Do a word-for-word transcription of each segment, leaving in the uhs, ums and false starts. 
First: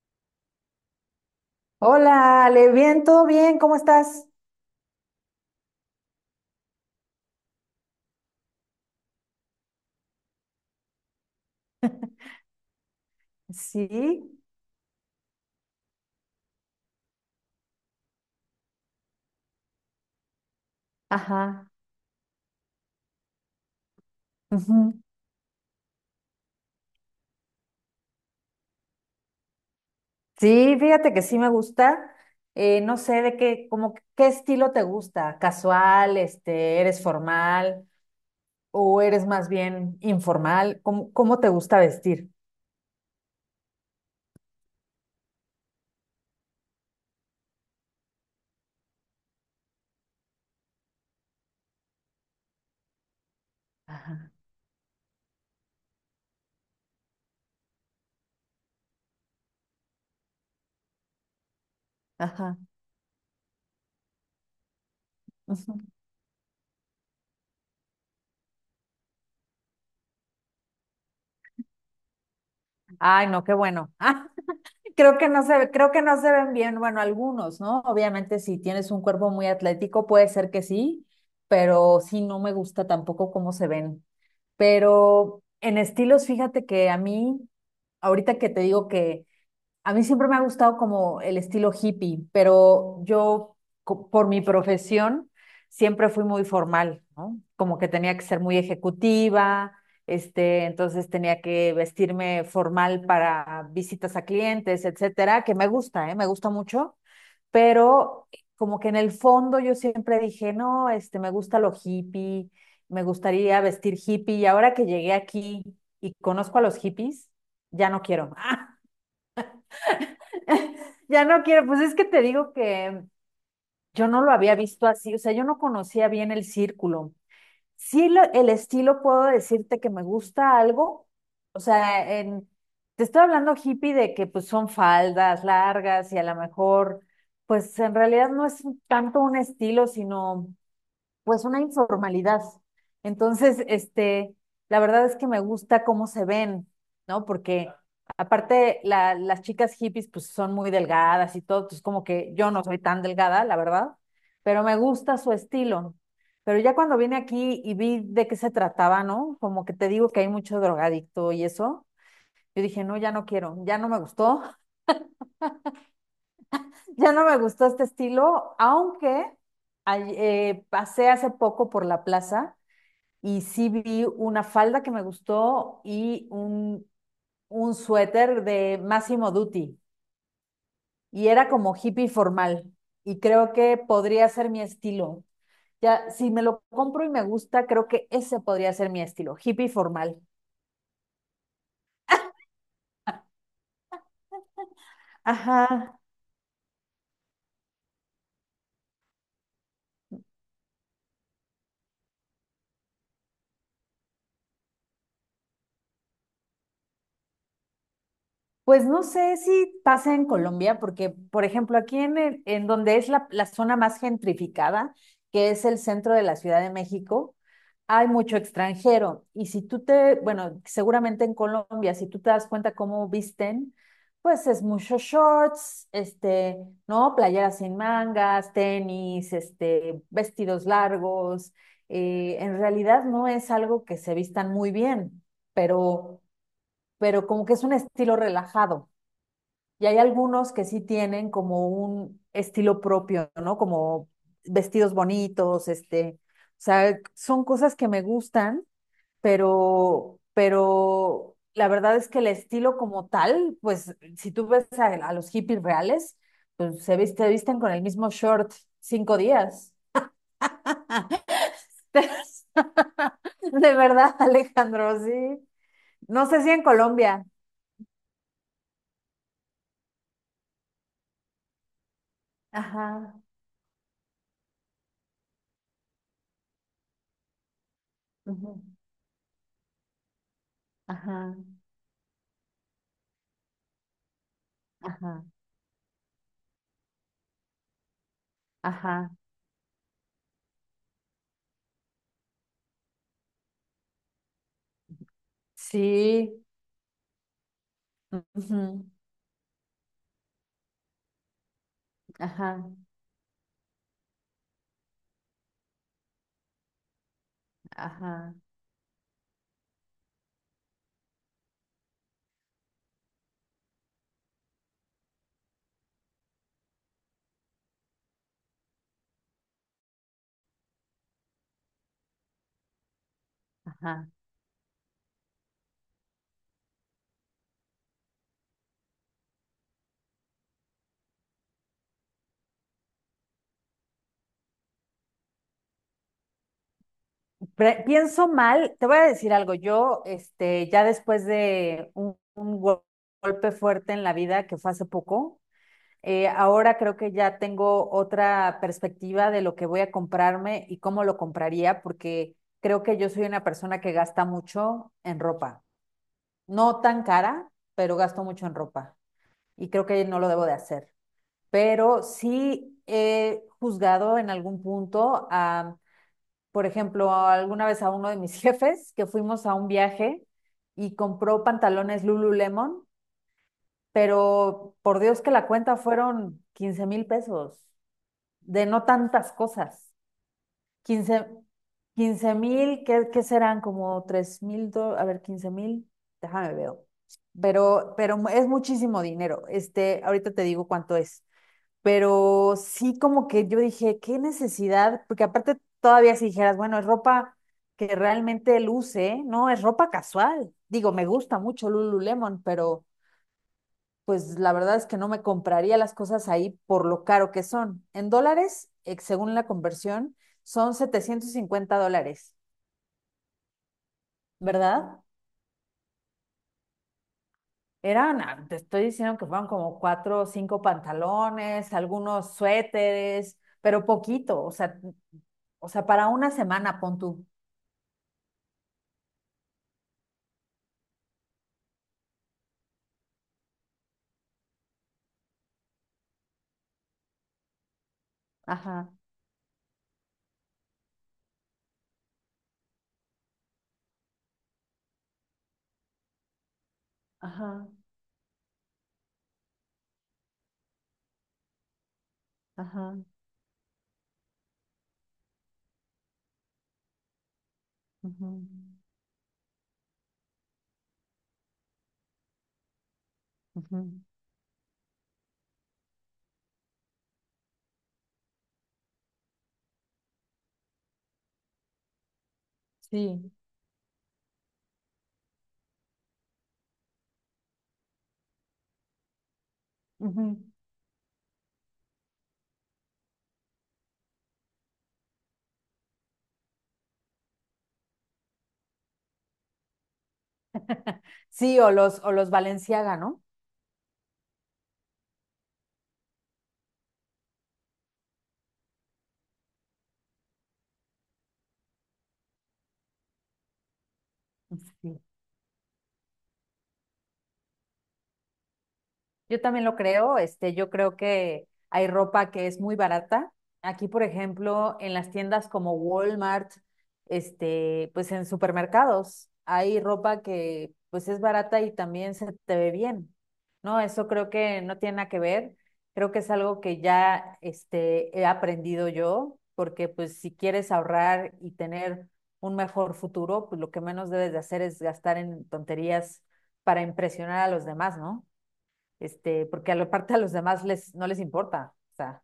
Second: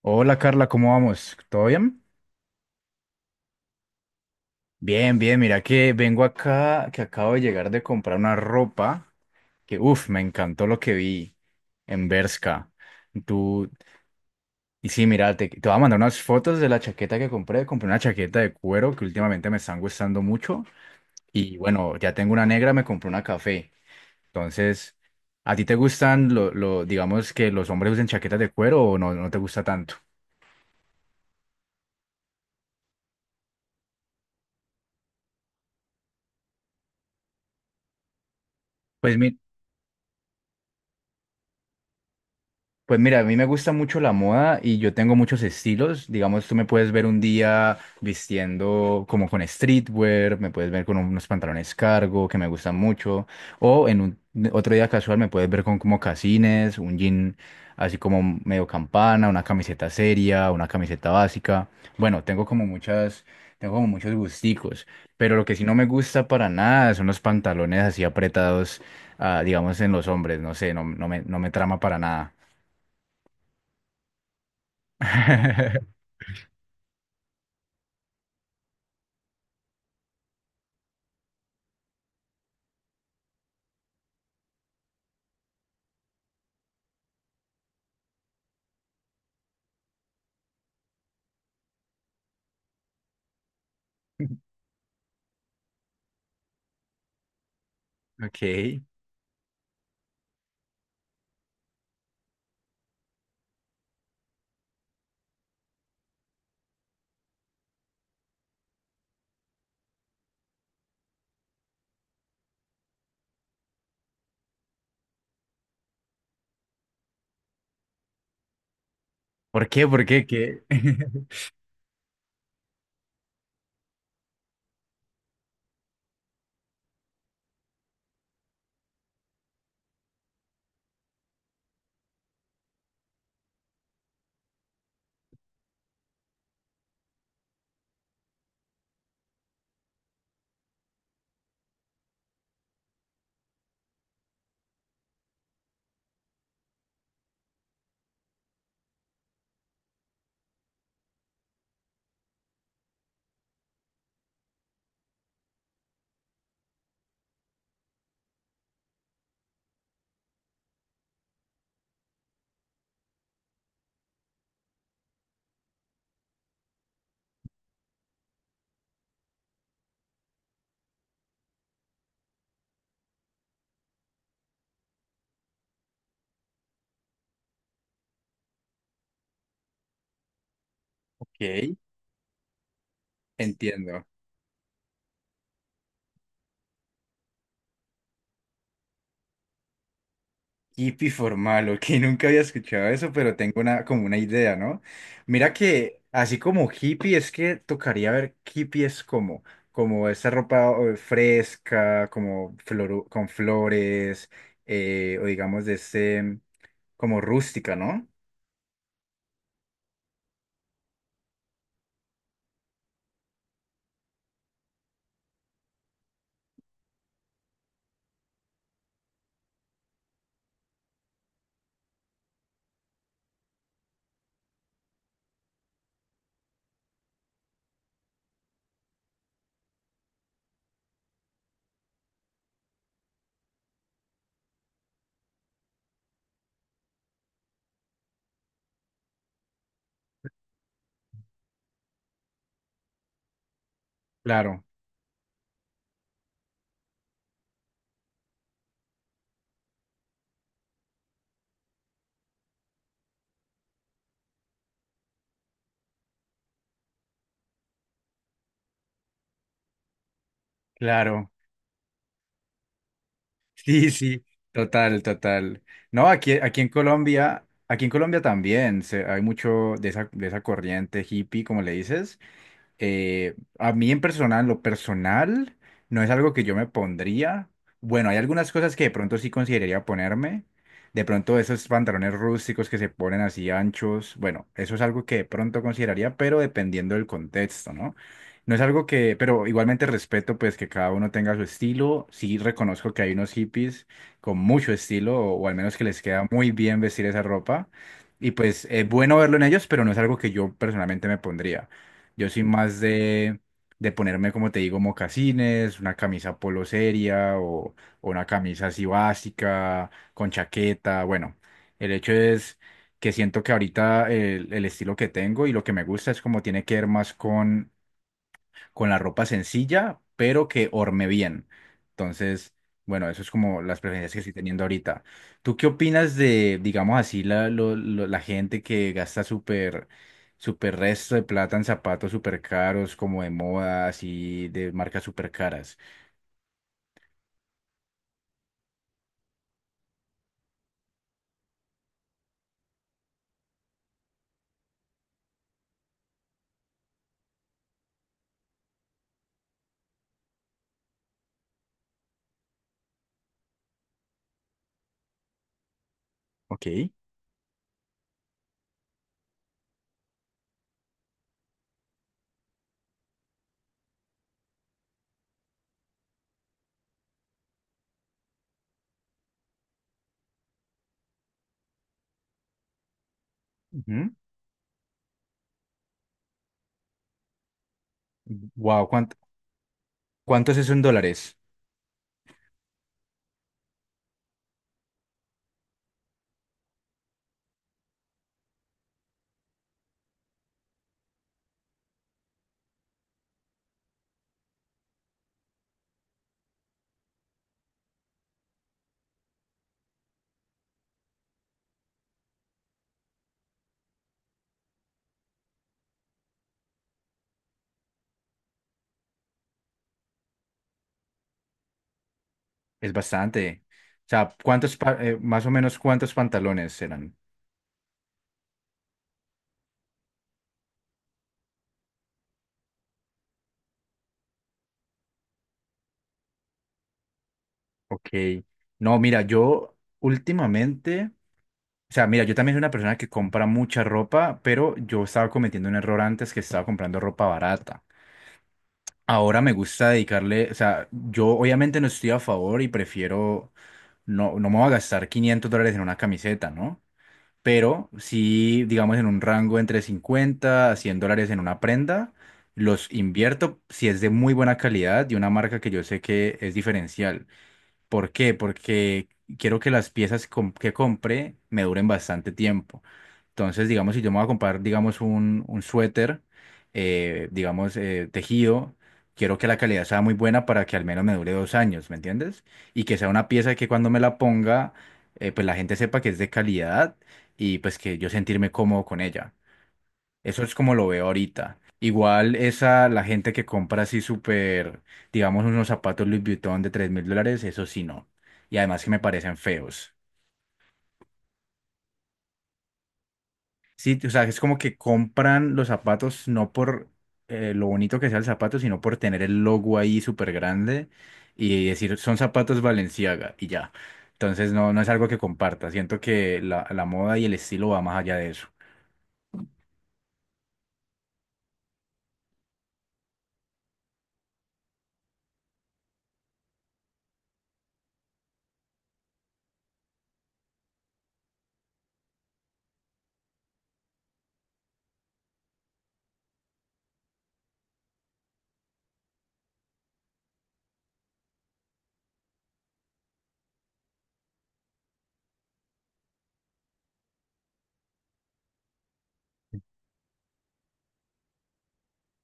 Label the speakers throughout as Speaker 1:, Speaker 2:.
Speaker 1: Hola Carla, ¿cómo vamos? ¿Todo bien?
Speaker 2: Hola, Ale, bien, todo bien, ¿cómo estás?
Speaker 1: Bien, bien, mira que vengo acá, que acabo de llegar de comprar una ropa que, uff, me encantó lo que vi en Bershka. Tú,
Speaker 2: Sí,
Speaker 1: y sí, mira, te, te voy a mandar unas fotos de la chaqueta que compré. Compré una chaqueta de cuero que últimamente me están gustando mucho. Y
Speaker 2: ajá.
Speaker 1: bueno, ya tengo una negra, me compré una café.
Speaker 2: Ujú.
Speaker 1: Entonces, ¿a ti te gustan, lo, lo- digamos, que los hombres usen chaquetas de cuero o no, no te gusta tanto?
Speaker 2: Sí, fíjate que sí me gusta. Eh, no sé de qué, como que- qué estilo te gusta, casual, este, eres formal o
Speaker 1: Pues
Speaker 2: eres
Speaker 1: mi-
Speaker 2: más bien informal, ¿cómo, cómo te gusta vestir?
Speaker 1: Pues mira, a mí me gusta mucho la moda y yo tengo muchos estilos. Digamos, tú me puedes ver un día vistiendo como con streetwear, me puedes ver con unos pantalones cargo que me gustan mucho, o en un
Speaker 2: Ajá,
Speaker 1: otro día casual me puedes ver con como casines, un jean así como medio campana, una camiseta seria, una camiseta básica. Bueno, tengo
Speaker 2: ajá.
Speaker 1: como muchas, tengo como muchos gusticos, pero lo que sí no
Speaker 2: Ujú.
Speaker 1: me gusta para nada son los pantalones así apretados, ah, digamos, en los hombres, no sé, no, no me, no me trama para nada.
Speaker 2: Ay, no, qué bueno. Creo que no se, creo que no se ven bien, bueno, algunos, ¿no? Obviamente, si tienes un cuerpo muy atlético, puede ser que sí, pero sí no me gusta tampoco cómo se ven. Pero en estilos, fíjate que a mí, ahorita que te digo que a mí siempre me ha gustado como el estilo hippie, pero yo co- por mi profesión siempre fui muy formal, ¿no? Como que tenía que ser muy
Speaker 1: Ok.
Speaker 2: ejecutiva, este, entonces tenía que vestirme formal para visitas a clientes, etcétera, que me gusta, ¿eh? Me gusta mucho, pero como que en el fondo yo siempre dije, no, este, me gusta lo hippie, me gustaría vestir hippie y ahora que llegué aquí y conozco a los hippies, ya no quiero.
Speaker 1: ¿Por qué? ¿Por qué? ¿Qué?
Speaker 2: Ya no quiero, pues es que te digo que yo no lo había visto así, o sea, yo no conocía bien el círculo. Sí, lo- el estilo puedo decirte que me gusta algo, o sea, en, te estoy hablando hippie de que pues son faldas largas y a lo mejor, pues en realidad no es un- tanto un estilo, sino pues una informalidad. Entonces, este, la verdad es que me gusta cómo se ven, ¿no? Porque aparte la- las chicas hippies pues son muy delgadas y todo, pues como que yo no soy tan delgada, la verdad, pero me gusta su estilo. Pero ya cuando vine aquí y vi de qué se trataba, ¿no? Como que te digo que hay mucho drogadicto y eso, yo dije, no, ya no quiero, ya no me gustó, ya no me gustó este estilo, aunque ay- eh, pasé hace poco por la plaza y sí vi una falda que me gustó y un, un suéter de Massimo Dutti y era como
Speaker 1: Ok,
Speaker 2: hippie formal y creo que
Speaker 1: entiendo.
Speaker 2: podría ser mi estilo. Ya, si me lo compro y me gusta, creo que ese podría ser mi estilo, hippie formal.
Speaker 1: Hippie formal, ok, nunca había escuchado eso, pero tengo una, como una idea, ¿no? Mira
Speaker 2: Ajá.
Speaker 1: que así como hippie, es que tocaría ver qué hippie es como, como esa ropa eh, fresca, como floru- con flores, eh, o digamos de ese, como rústica, ¿no?
Speaker 2: Pues no sé si pasa en Colombia, porque, por ejemplo, aquí en, el- en donde es la, la zona más gentrificada, que es el centro de la Ciudad de México, hay mucho extranjero. Y si tú te, bueno, seguramente en Colombia, si tú te das cuenta cómo visten, pues es mucho shorts, este, ¿no? Playeras sin mangas, tenis, este, vestidos largos. Eh, en realidad no es algo que se vistan muy bien, pero, pero como que es un estilo relajado. Y hay algunos que sí tienen como un estilo propio, ¿no? Como
Speaker 1: Claro,
Speaker 2: vestidos bonitos, este, o sea, son cosas que me gustan, pero, pero la verdad es que el estilo como tal, pues si tú ves a, a los hippies reales, pues se viste, visten con el mismo short cinco días.
Speaker 1: claro.
Speaker 2: De
Speaker 1: Sí,
Speaker 2: verdad,
Speaker 1: sí,
Speaker 2: Alejandro,
Speaker 1: total,
Speaker 2: sí.
Speaker 1: total. No,
Speaker 2: No
Speaker 1: aquí,
Speaker 2: sé si
Speaker 1: aquí
Speaker 2: en
Speaker 1: en
Speaker 2: Colombia.
Speaker 1: Colombia, aquí en Colombia también se- hay mucho de esa, de esa corriente hippie, como le dices.
Speaker 2: Ajá,
Speaker 1: Eh, a mí en personal, lo personal, no es algo que yo me pondría. Bueno, hay algunas
Speaker 2: ujú,
Speaker 1: cosas que de pronto sí consideraría ponerme. De
Speaker 2: ajá,
Speaker 1: pronto esos pantalones rústicos que se ponen así anchos, bueno, eso es algo que
Speaker 2: ajá,
Speaker 1: de pronto consideraría, pero dependiendo del contexto, ¿no? No es algo que,
Speaker 2: ajá.
Speaker 1: pero igualmente respeto pues que cada uno tenga su estilo. Sí reconozco que hay unos hippies con mucho estilo, o, o al menos que les queda
Speaker 2: Sí,
Speaker 1: muy bien vestir esa ropa. Y pues
Speaker 2: ujú,
Speaker 1: es bueno verlo en ellos, pero no es algo que yo personalmente me pondría. Yo soy
Speaker 2: Ajá,
Speaker 1: más de, de ponerme, como te digo, mocasines, una camisa polo seria o, o una
Speaker 2: ajá,
Speaker 1: camisa así básica, con chaqueta. Bueno, el hecho es que siento que ahorita el, el estilo que tengo y lo que me gusta es como tiene que ver más con con la ropa sencilla, pero que orme bien. Entonces, bueno, eso es como las
Speaker 2: ajá.
Speaker 1: preferencias que estoy teniendo ahorita. ¿Tú qué opinas de, digamos así, la, lo- lo- la gente que gasta súper, súper resto de plata en zapatos súper caros, como de moda, así, de marcas súper caras?
Speaker 2: Pre- pienso mal, te voy a decir algo. Yo, este, ya después de un, un gol- golpe fuerte en la vida que fue hace poco, eh, ahora creo que ya tengo otra perspectiva de lo que voy a comprarme y cómo lo compraría, porque creo que yo soy una persona que gasta mucho en ropa.
Speaker 1: Ok.
Speaker 2: No tan cara, pero gasto mucho en ropa y creo que no lo debo de hacer. Pero sí he juzgado en algún punto a, por ejemplo, alguna vez a uno de mis jefes que fuimos a un viaje y compró pantalones Lululemon,
Speaker 1: Ujú.
Speaker 2: pero por Dios que la cuenta fueron quince mil pesos de no
Speaker 1: Wow, ¿cuánto,
Speaker 2: tantas cosas.
Speaker 1: cuánto es eso en dólares?
Speaker 2: Quince mil, ¿qué, qué serán? Como tres mil, a ver, quince mil, déjame veo. Pero, pero es muchísimo dinero. Este, ahorita te digo cuánto es. Pero sí como que yo dije, qué necesidad, porque aparte todavía si dijeras, bueno, es ropa que realmente luce, no, es ropa casual. Digo, me gusta mucho Lululemon, pero pues la verdad es que no me compraría las cosas ahí por lo caro que son. En dólares, eh, según la conversión, son setecientos cincuenta dólares,
Speaker 1: Es bastante. O sea, ¿cuántos, pa-
Speaker 2: ¿verdad?
Speaker 1: eh, más o menos cuántos pantalones serán?
Speaker 2: Eran, ah, te estoy diciendo que fueron como cuatro o cinco pantalones, algunos suéteres, pero poquito, o sea, o sea, para una semana, pon tú.
Speaker 1: Ok. No, mira, yo últimamente... O sea, mira, yo también soy una persona que compra mucha ropa, pero yo estaba cometiendo un error antes que estaba comprando ropa barata.
Speaker 2: Ajá,
Speaker 1: Ahora me gusta dedicarle, o sea, yo obviamente no estoy a favor y prefiero, no, no me voy a gastar quinientos dólares en una camiseta, ¿no?
Speaker 2: ajá,
Speaker 1: Pero sí, digamos, en un rango entre cincuenta a cien dólares en una prenda, los
Speaker 2: ajá,
Speaker 1: invierto si es de muy buena calidad y una marca que yo sé que es diferencial. ¿Por
Speaker 2: ujú,
Speaker 1: qué? Porque quiero que las piezas com- que compre me duren bastante tiempo. Entonces, digamos,
Speaker 2: ujú,
Speaker 1: si yo me voy a comprar, digamos, un, un suéter, eh, digamos, eh, tejido, quiero que la calidad sea muy buena para que al menos me dure dos años, ¿me entiendes? Y que sea una
Speaker 2: sí,
Speaker 1: pieza que cuando me la ponga, eh, pues la gente sepa que es de calidad y pues que yo sentirme cómodo con ella.
Speaker 2: ujú.
Speaker 1: Eso es como lo veo ahorita. Igual esa, la gente que compra así súper, digamos, unos zapatos Louis Vuitton de tres mil dólares, eso sí no. Y además que me parecen feos.
Speaker 2: Sí, o los, o los Balenciaga, ¿no?
Speaker 1: Sí, o sea, es como que compran los zapatos no por eh, lo bonito que sea el zapato, sino por tener el logo ahí súper grande y decir, son zapatos Balenciaga y ya. Entonces no, no es
Speaker 2: Sí.
Speaker 1: algo que comparta. Siento que la, la moda y el estilo va más allá de eso.
Speaker 2: Yo también lo creo, este, yo creo que hay ropa que es muy barata. Aquí, por ejemplo, en las tiendas como Walmart, este, pues en supermercados, hay ropa que pues es barata y también se te ve bien, ¿no? Eso creo que no tiene nada que ver. Creo que es algo que ya, este, he aprendido yo, porque pues si quieres ahorrar y tener un mejor futuro, pues lo que menos debes de hacer es gastar en tonterías para impresionar a los demás, ¿no? Este, porque a la parte a los demás les, no les importa. O sea,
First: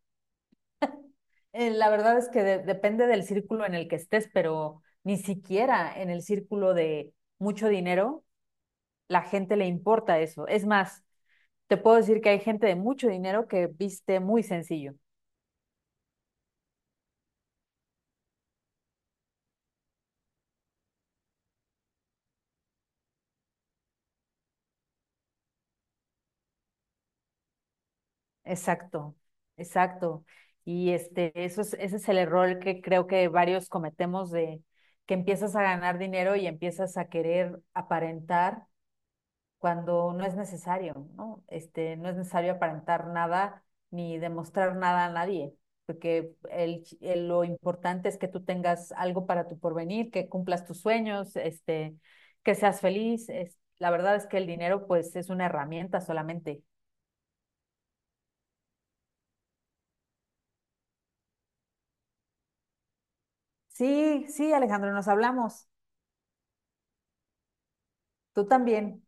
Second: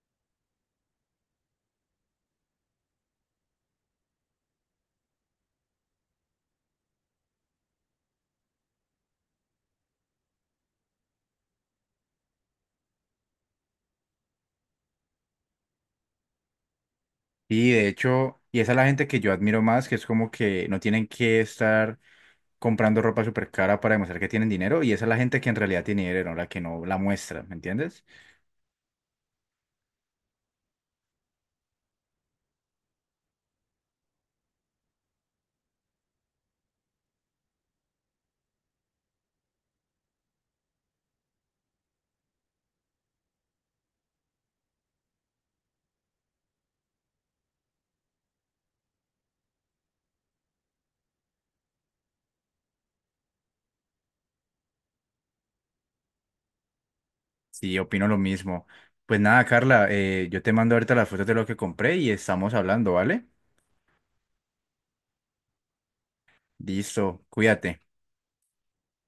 Speaker 2: eh, la verdad es que de- depende del círculo en el que estés, pero ni siquiera en el círculo de mucho dinero la gente le importa eso. Es más, te puedo decir que hay gente de mucho dinero que viste muy sencillo.
Speaker 1: Y de hecho, y esa es la gente que yo admiro más, que es como que no tienen que estar comprando ropa súper cara para demostrar que tienen dinero, y esa es la gente que en realidad tiene dinero, la que no la muestra, ¿me entiendes?
Speaker 2: Exacto, exacto. Y este, eso es, ese es el error que creo que varios cometemos de que empiezas a ganar dinero y empiezas a querer aparentar cuando no es necesario, ¿no? Este, no es necesario aparentar nada ni demostrar nada a nadie, porque el, el- lo importante es que tú tengas algo para tu porvenir, que cumplas tus sueños, este, que seas feliz. Es, la verdad es que el dinero, pues, es una herramienta solamente.
Speaker 1: Sí, opino lo mismo. Pues nada, Carla, eh, yo te mando ahorita las fotos de lo que compré y estamos hablando, ¿vale?
Speaker 2: Sí, sí, Alejandro, nos hablamos.
Speaker 1: Listo, cuídate.
Speaker 2: Tú también.